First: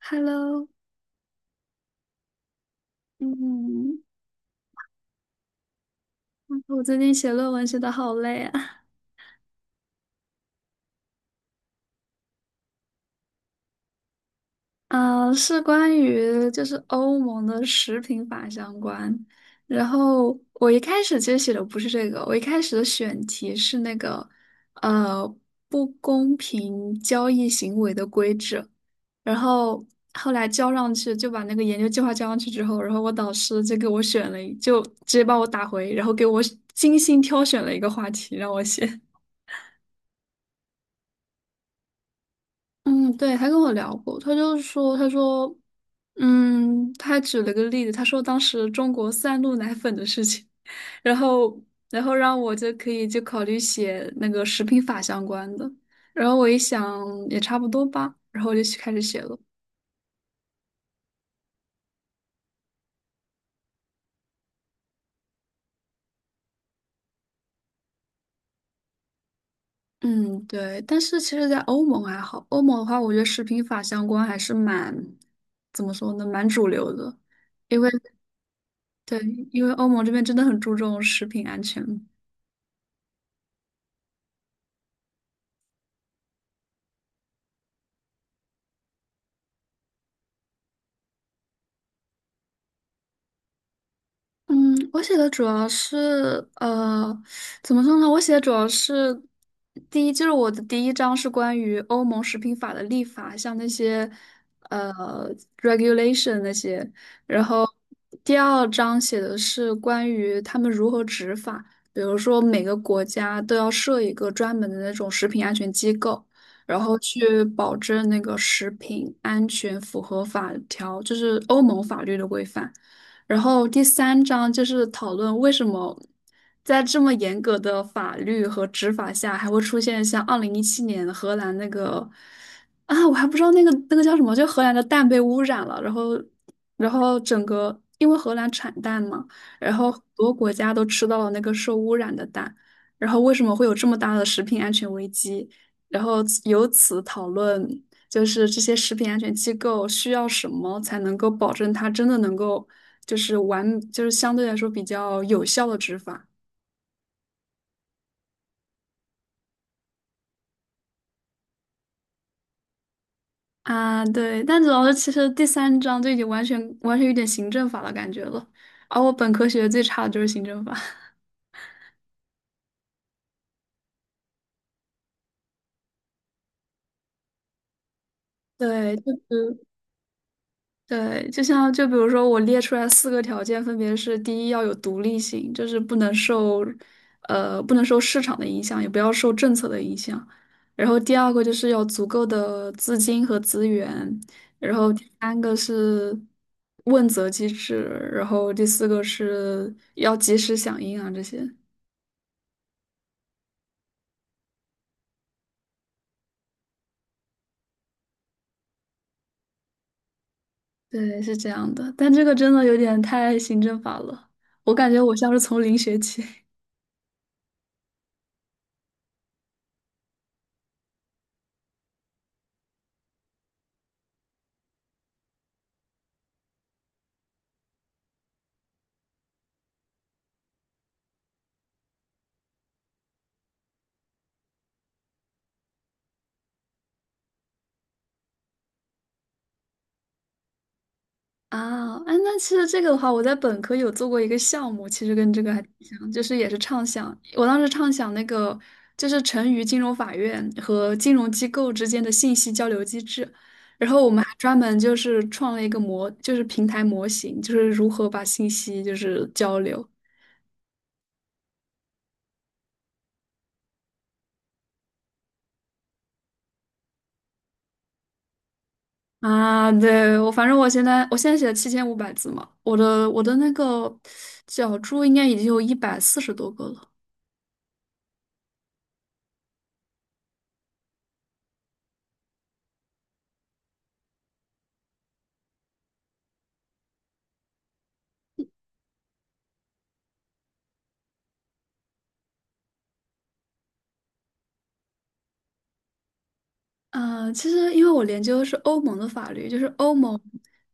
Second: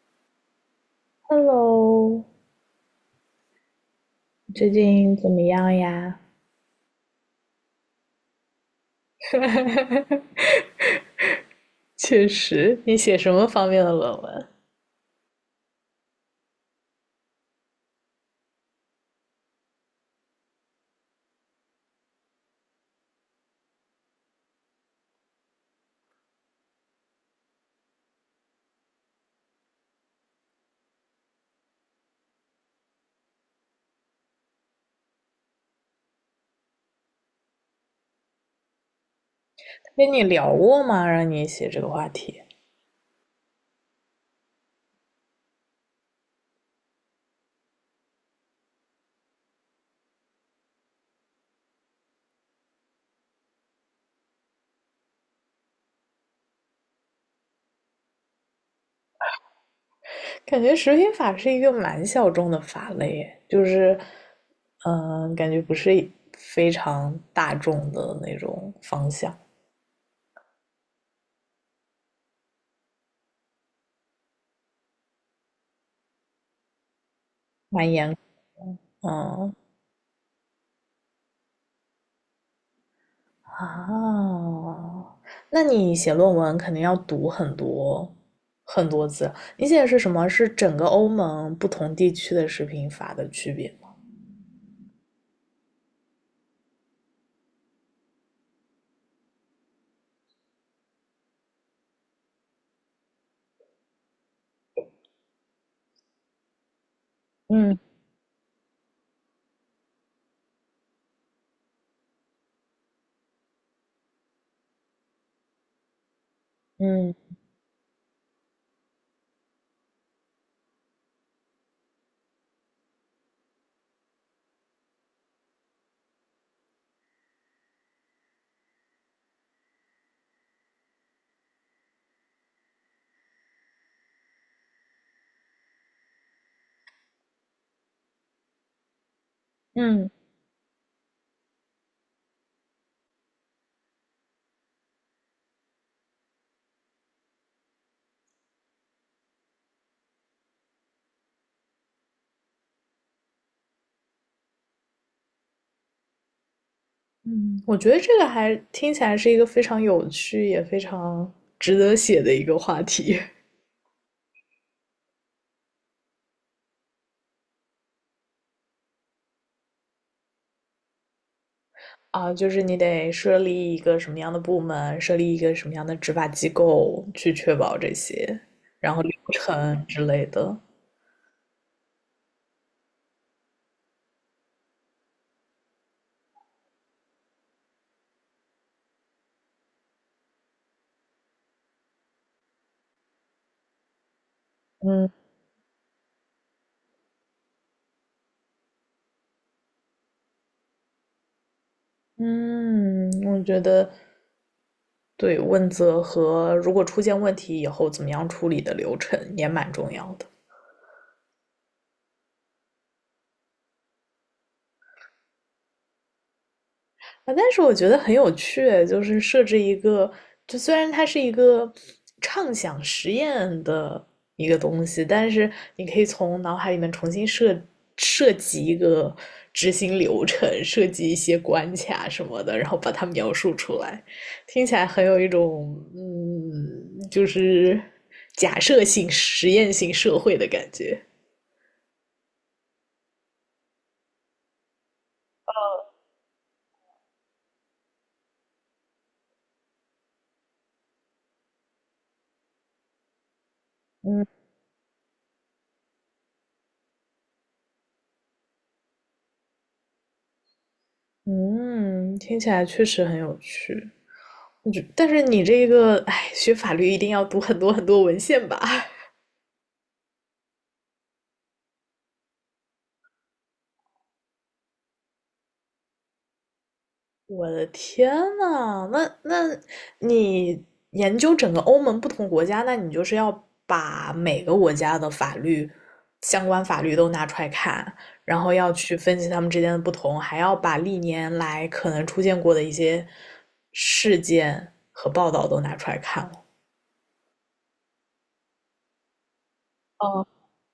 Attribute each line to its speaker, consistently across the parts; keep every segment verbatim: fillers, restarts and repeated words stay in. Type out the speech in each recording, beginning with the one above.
Speaker 1: Hello，
Speaker 2: Hello，
Speaker 1: 嗯，
Speaker 2: 最近怎么样呀？
Speaker 1: 哎我最近写论文写的好累啊。
Speaker 2: 确实，你写什么方面的论文？
Speaker 1: 啊，是关于就是欧盟的食品法相关。然后我一开始其实写的不是这个，我一开始的选题是那个呃不公平交易行为的规制。然后后来交上去，就把那个研究计划交上去之后，然后我导师就给我选了一，就直接把我打回，然后给我精心挑选了一个话题让我写。
Speaker 2: 跟你聊过吗？让你写这个话题，
Speaker 1: 嗯，对，他跟我聊过，他就是说，他说，嗯，他还举了个例子，他说当时中国三鹿奶粉的事情，然后，然后让我就可以就考虑写那个食品法相关的，然后我一想也差不多吧，然后我就去开始写了。
Speaker 2: 感觉食品法是一个蛮小众的法类就是，嗯、感觉不是非常大众的那种方向，
Speaker 1: 嗯，对，但是其实，在欧盟还好，欧盟的话，我觉得食品法相关还是蛮，怎么说呢，蛮主流的，因为
Speaker 2: 蛮严，
Speaker 1: 对，
Speaker 2: 嗯。
Speaker 1: 因为欧盟这边真的很注重食品安全。
Speaker 2: 啊，那你写论文肯定要读很多很多字。你写的是什么？是整个欧盟不同地区的食品法的区别。
Speaker 1: 嗯，我写的主要是呃，怎么说呢？我写的主要是第一，就是我的第一章是关于欧盟食品法的立法，像那些呃 regulation 那些。然后
Speaker 2: 嗯
Speaker 1: 第二章写的是关于他们如何执法，比如说每个国家都要设一个专门的那种食品安全机构，然后
Speaker 2: 嗯
Speaker 1: 去保证那个食品安全符合法条，就是欧盟法律的规范。然后第三章就是讨论为什么在这么严格的法律和执法下，还会出现像二零一七年荷兰那个啊，我还不知道那个那个叫什么，就荷兰的蛋被污染了，然后然后整个因为荷兰产蛋嘛，然后很
Speaker 2: 嗯
Speaker 1: 多国家都吃到了那个受污染的蛋，然后为什么会有这么大的食品安全危机？然后由此讨论，就是这些食品安全机构需要什么才能够保证它真的能够。就是完，就是相对来说比较有效的执法。
Speaker 2: 嗯，我觉得这个还听起来是一个非常有趣，也非常值得写的一个话题。
Speaker 1: 啊，对，但主要是其实第三章就已经完全完全有点行政法的感觉了，而我本科学的最差的就是行政法。
Speaker 2: 啊，就是你得设立一个什么样的部门，设立一个什么样的执法机构去确保这些，然
Speaker 1: 对，
Speaker 2: 后
Speaker 1: 就
Speaker 2: 流
Speaker 1: 是
Speaker 2: 程之类的。
Speaker 1: 对，就像就比如说，我列出来四个条件，分别是：第一，要有独立性，就是不能受，呃，不能受市场的影响，也不要受政策的影响；然后第二个就是要足够的资金和资源；然后第
Speaker 2: 嗯
Speaker 1: 三个是问责机制；然后第四个是要及时响应啊，这些。
Speaker 2: 嗯，我觉得对问责和如果出现问题以后怎么样处理的流程也蛮重要的。
Speaker 1: 对，是这样的，但这个真的有点太行政法了，我感觉我像是从零学起。
Speaker 2: 啊，但是我觉得很有趣，就是设置一个，就虽然它是一个畅想实验的一个东西，但是你可以从脑海里面重新设设计一个执行流程，设计一些关卡什么的，然后把它描述出来，听起来很有一种嗯，就是假设性、实验性社会的感觉。
Speaker 1: 啊，哎，那其实这个的话，我在本科有做过一个项目，其实跟这个还挺像，就是也是畅想。我当时畅想那个就是成渝金融法院和金融机构之间的信息交流机制，然后我们还专门就是创了一个模，就是平台模型，就是如何把信息就是交流。
Speaker 2: 嗯，听起来确实很有趣。但是你这个，哎，学法律一定要读很多很多文献吧？
Speaker 1: 啊，对，我反正我现在我现在写了七千五百字嘛，我的我的那个脚注应该已经有一百四十多个了。
Speaker 2: 我的天呐，那那你研究整个欧盟不同国家，那你就是要把每个国家的法律相关法律都拿出来看，然后要去分析他们之间的不同，还要把历年来可能出现过的一些事件和报道都拿出来看了。
Speaker 1: 呃，其实因为我研究的是欧盟的法律，就是欧盟，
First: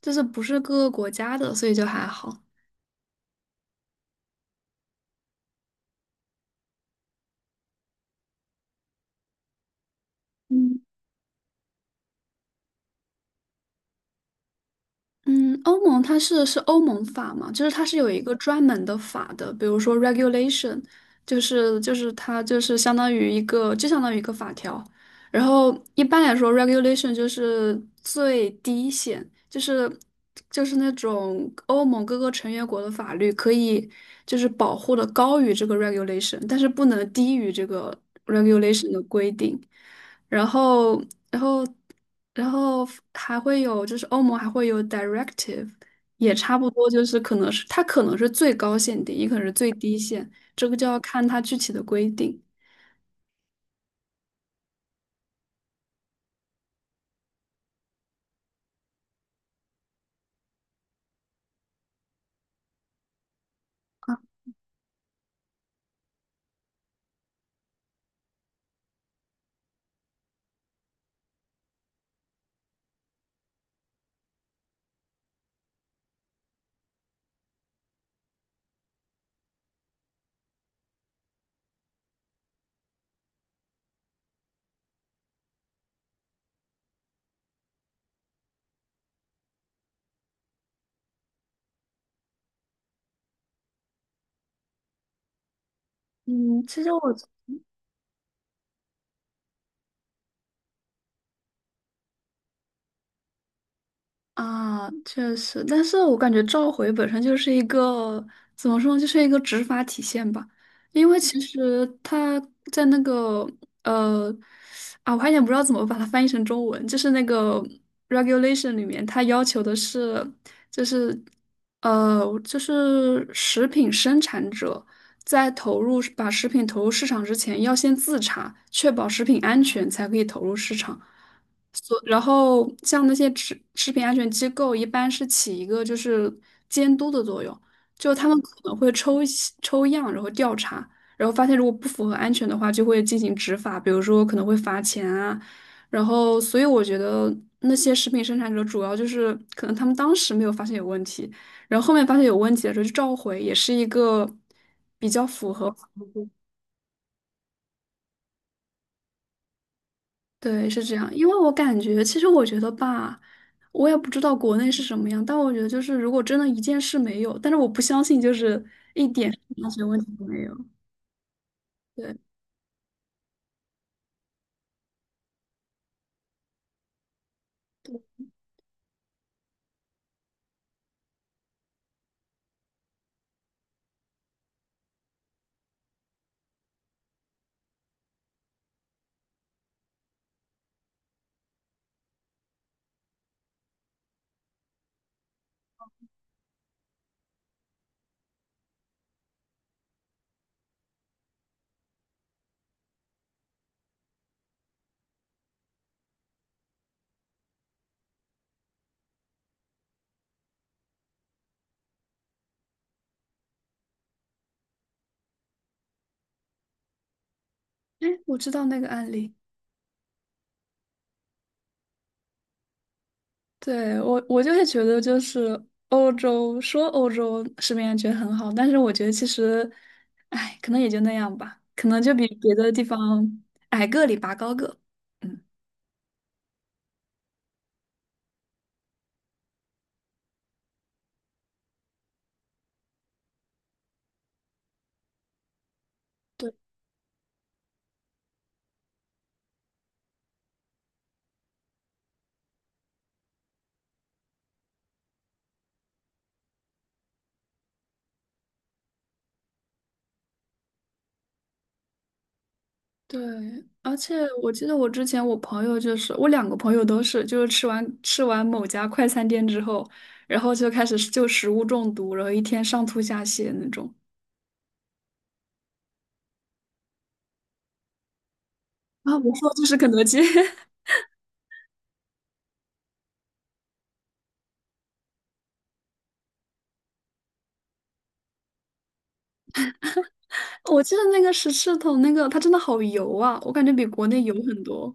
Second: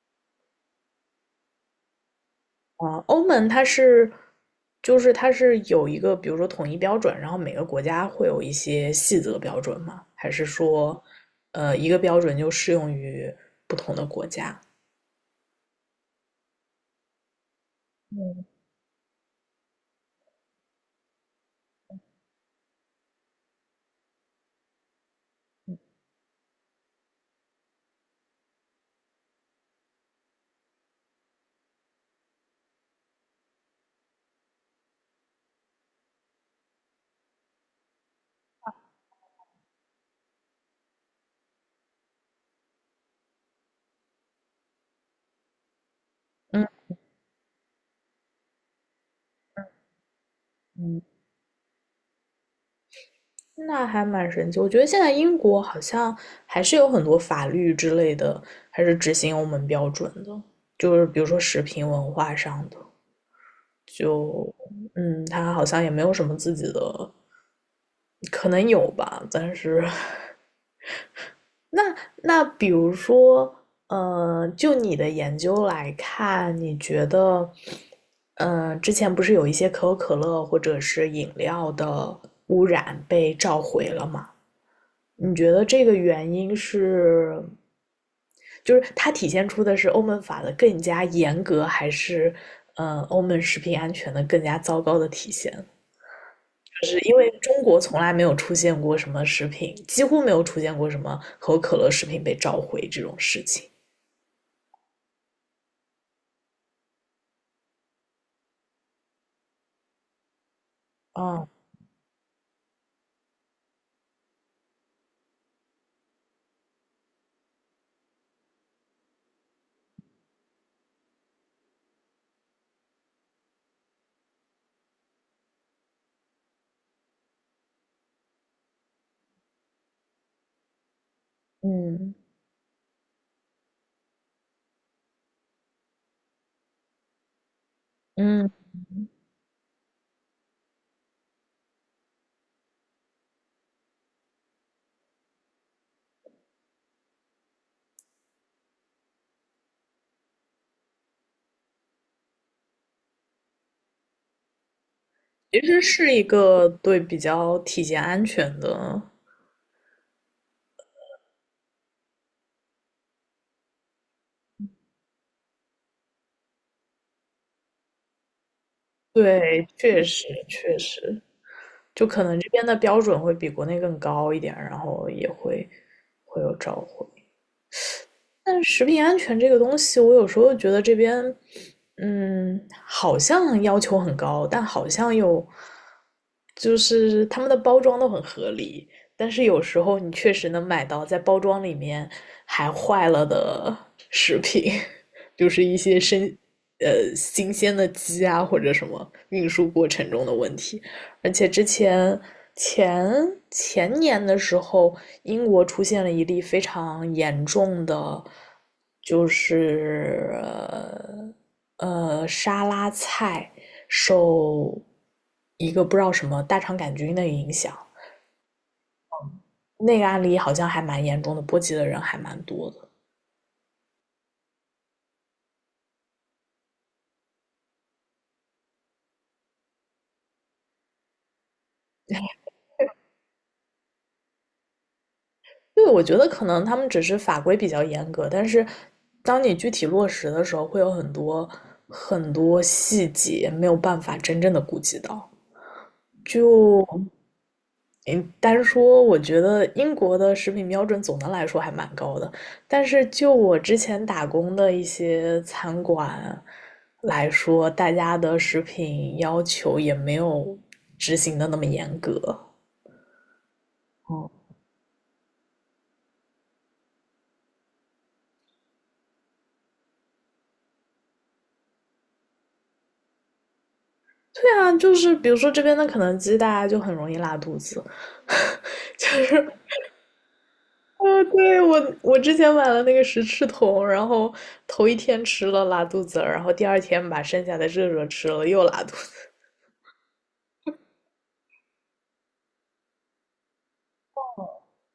Speaker 1: 就是不是各个国家的，所以就还好。
Speaker 2: 啊，欧盟它是，就是它是有一个，比如说统一标准，然后每个国家会有一些细则标准吗？还是
Speaker 1: 嗯。
Speaker 2: 说，呃，一个标准就适用于不同的国家？
Speaker 1: 嗯，欧盟它是是欧盟法嘛，就是它是有一个专门的法的，比如说 regulation，就是就是它就是相当于一个，就相当于一个法条。然后一般来说，regulation 就是最低限，就是就是那种欧盟各个成员国的法律可以就是保护的高于这个 regulation，但是不能低于这个 regulation 的规定。然后，然后。然后还会有，就是欧盟还会有 directive，也差
Speaker 2: 嗯
Speaker 1: 不多，就是可能是它可能是最高限定，也可能是最低限，这个就要
Speaker 2: 嗯，
Speaker 1: 看它具体的规定。
Speaker 2: 那还蛮神奇。我觉得现在英国好像还是有很多法律之类的，还是执行欧盟标准的，就是比如说食品文化上的，就嗯，它好像也没有什么自己的，可能有吧，但是 那那比如说，呃，就你的研究来看，你觉得，呃，之前不是有一些可口可乐或者是饮料的污染被召回了吗？你觉得这个原因是，就是它体现出的是欧盟法的更加严格，还是呃欧盟食品安全的更加糟糕的体现？
Speaker 1: 嗯，其
Speaker 2: 就
Speaker 1: 实
Speaker 2: 是
Speaker 1: 我
Speaker 2: 因
Speaker 1: 觉
Speaker 2: 为中国从来没有出现过什么食品，几乎没有出现过什么可口可乐食品被召回这种事情。
Speaker 1: 啊，确实，但是我感觉召回本身就是一个怎么说呢，就是一个执法体现吧。因为其
Speaker 2: 哦，
Speaker 1: 实他在那个呃啊，我还有点不知道怎么把它翻译成中文，就是那个 regulation 里面，它要求的是就是呃就是食品生产者在投入把食品投入市场之前，要先自查，确保食品安全才可以投入市场。所
Speaker 2: 嗯
Speaker 1: 然后像那些食食品安全机构，一般是起一个就是监督的作用，就他们可
Speaker 2: 嗯，
Speaker 1: 能会抽一些抽样，然后调查，然后发现如果不符合安全的话，就会进行执法，比如说可能会罚钱啊。然后，所以我觉得那些食品生产者主要就是可能他们当时没有发现有问题，然后后面发现有问题的时候就召回，也是一个比较符
Speaker 2: 其
Speaker 1: 合。
Speaker 2: 实是一个对比较体检安全的，
Speaker 1: 对，是这样，因为我感觉，其实我觉得吧，我也不知道国内是什么样，但我觉得就是，如果真的一件事没有，但是我不相信就是一点
Speaker 2: 对，
Speaker 1: 安全问
Speaker 2: 确
Speaker 1: 题都
Speaker 2: 实
Speaker 1: 没有。
Speaker 2: 确实，就
Speaker 1: 对，
Speaker 2: 可能这边的标准会比国内更高一点，然后也会会有召回。但是食品安全这个东西，我有时候觉得这边，嗯，好像要求很高，但好像又就是他们的包装都很合理，但是有时候你确实能买到在包装里面还坏了的食品，就是一些生，呃，新鲜的鸡啊或者什么运输过程中的问题。而且之前前前年的时候，英国出现了一例非常严重的，就是呃呃沙拉菜受一个不知道什么大肠杆菌的影响，
Speaker 1: 哎，我知道那个案例，
Speaker 2: 那个案例好像还蛮严重的，波及的人还蛮多的。
Speaker 1: 对，我我就是觉得就是欧洲说欧洲食品安全很好，但是我觉得其实，哎，可能也就那样吧，可能就比别的地方矮个里拔高个。嗯。
Speaker 2: 因为我觉得可能他们只是法规比较严格，但是当你具体落实的时候，会有很多很多细节没有办法真正的顾及到。
Speaker 1: 对。
Speaker 2: 嗯，单说我觉得英国的食品标准总的来说还蛮高的，但是就我之前打工的一些餐馆来说，大家的食品要求也没有执行的那么严格。
Speaker 1: 对，而且
Speaker 2: 嗯，
Speaker 1: 我记得我之前我朋友就是我两个朋友都是，就是吃完吃完某家快餐店之后，然后就开始就食物中毒，然后一天上吐下泻那种。
Speaker 2: 对啊，就是比如说这边的肯德基，大家就很容易拉肚子，就
Speaker 1: 啊，我说
Speaker 2: 是，
Speaker 1: 就是肯德基，
Speaker 2: 呃，对，我我之前买了那个十翅桶，然后头一天吃了拉肚子，然后第二天把剩下的热热吃了又拉肚
Speaker 1: 我记得那个十字桶那个它真的好油啊，我感觉比国内油很多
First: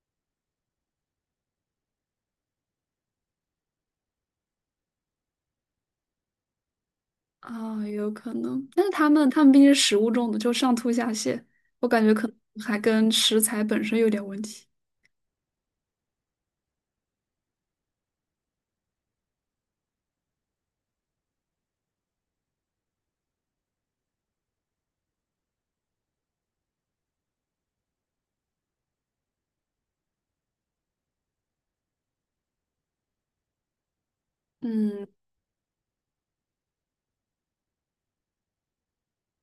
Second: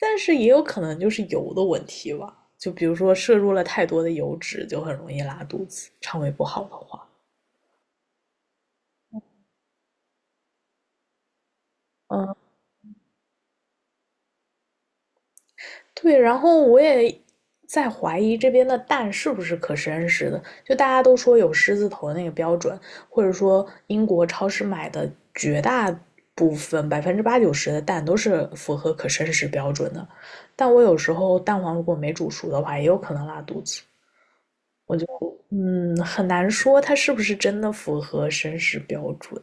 Speaker 2: 但是也有可能就是油的问题吧。就比如说摄入了太多的油脂，就很容易拉肚子，肠胃不好的话。
Speaker 1: 啊，有可能。但是他们他们毕竟是食物中毒，就上吐下泻，我感觉可
Speaker 2: 嗯，
Speaker 1: 能还跟食材本身有点问题。
Speaker 2: 对，然后我也在怀疑这边的蛋是不是可生食的，就大家都说有狮子头那个标准，或者说英国超市买的绝大部分百分之八九十的蛋都是符合可生食标准的，但我有时候蛋黄如果没煮熟的话，也有可能拉肚子。
Speaker 1: 嗯，
Speaker 2: 嗯，很难说他是不是真的符合绅士标准。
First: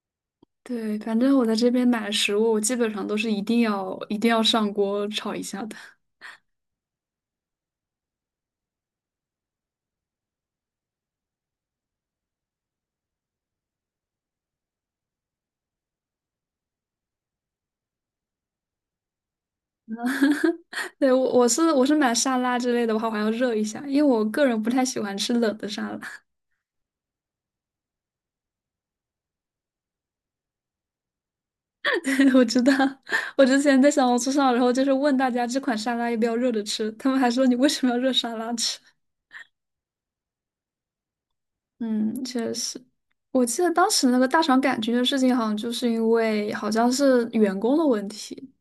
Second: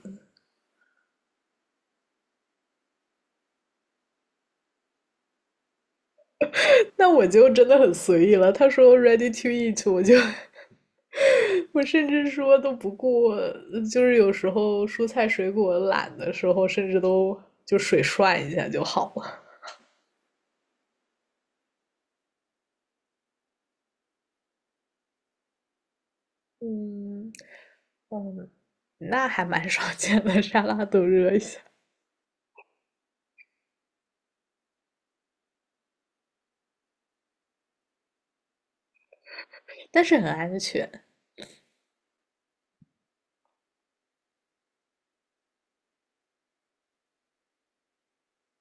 Speaker 1: 对，反正我在这边买食物，我基本上都是一定要一定要上锅炒一下的。
Speaker 2: 那我就真的很随意了。他说 ready to eat，我就 我甚至说都不顾，就是有时候蔬菜水果懒的时候，甚至都就水涮一下就好了。
Speaker 1: 对，我我是我是买沙拉之类的，我还我还要热一下，因为我个人不太喜欢吃冷的沙拉。
Speaker 2: 嗯嗯，那还蛮少见的，沙拉都热一下，
Speaker 1: 对，我知道，我之前在小红书上，然后就是问大家这款沙拉要不要热着吃，他们还说你为什么要热沙拉吃？
Speaker 2: 但是很安全
Speaker 1: 嗯，确实。我记得当时那个大肠杆菌的事情，好像就是因为好像是员工的问题，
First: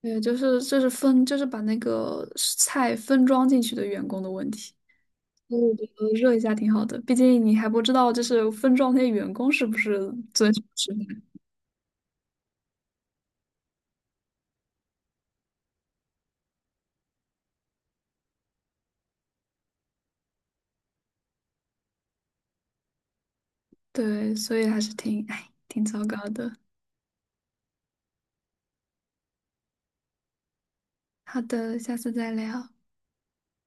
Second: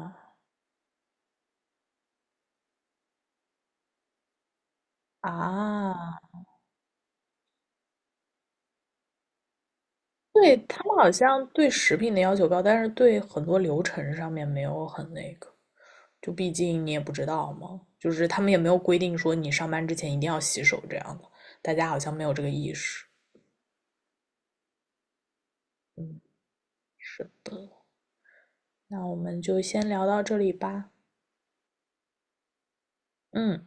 Speaker 1: 对，就是就是分就是把那个菜分装进去的员工的问题。我觉得
Speaker 2: 啊。
Speaker 1: 热一下挺好的，毕竟你还不知道就是分装那些员工是不是遵
Speaker 2: 对，
Speaker 1: 守
Speaker 2: 他
Speaker 1: 吃
Speaker 2: 们好
Speaker 1: 饭。
Speaker 2: 像对食品的要求高，但是对很多流程上面没有很那个，就毕竟你也不知道嘛，就是他们也没有规定说你上班之前一定要洗手这样的，大家好像没有这个意识。
Speaker 1: 对，所以还是挺，哎，挺糟糕
Speaker 2: 嗯，
Speaker 1: 的。
Speaker 2: 是的，那我们就先聊到这里吧。
Speaker 1: 好的，下次再聊。
Speaker 2: 嗯。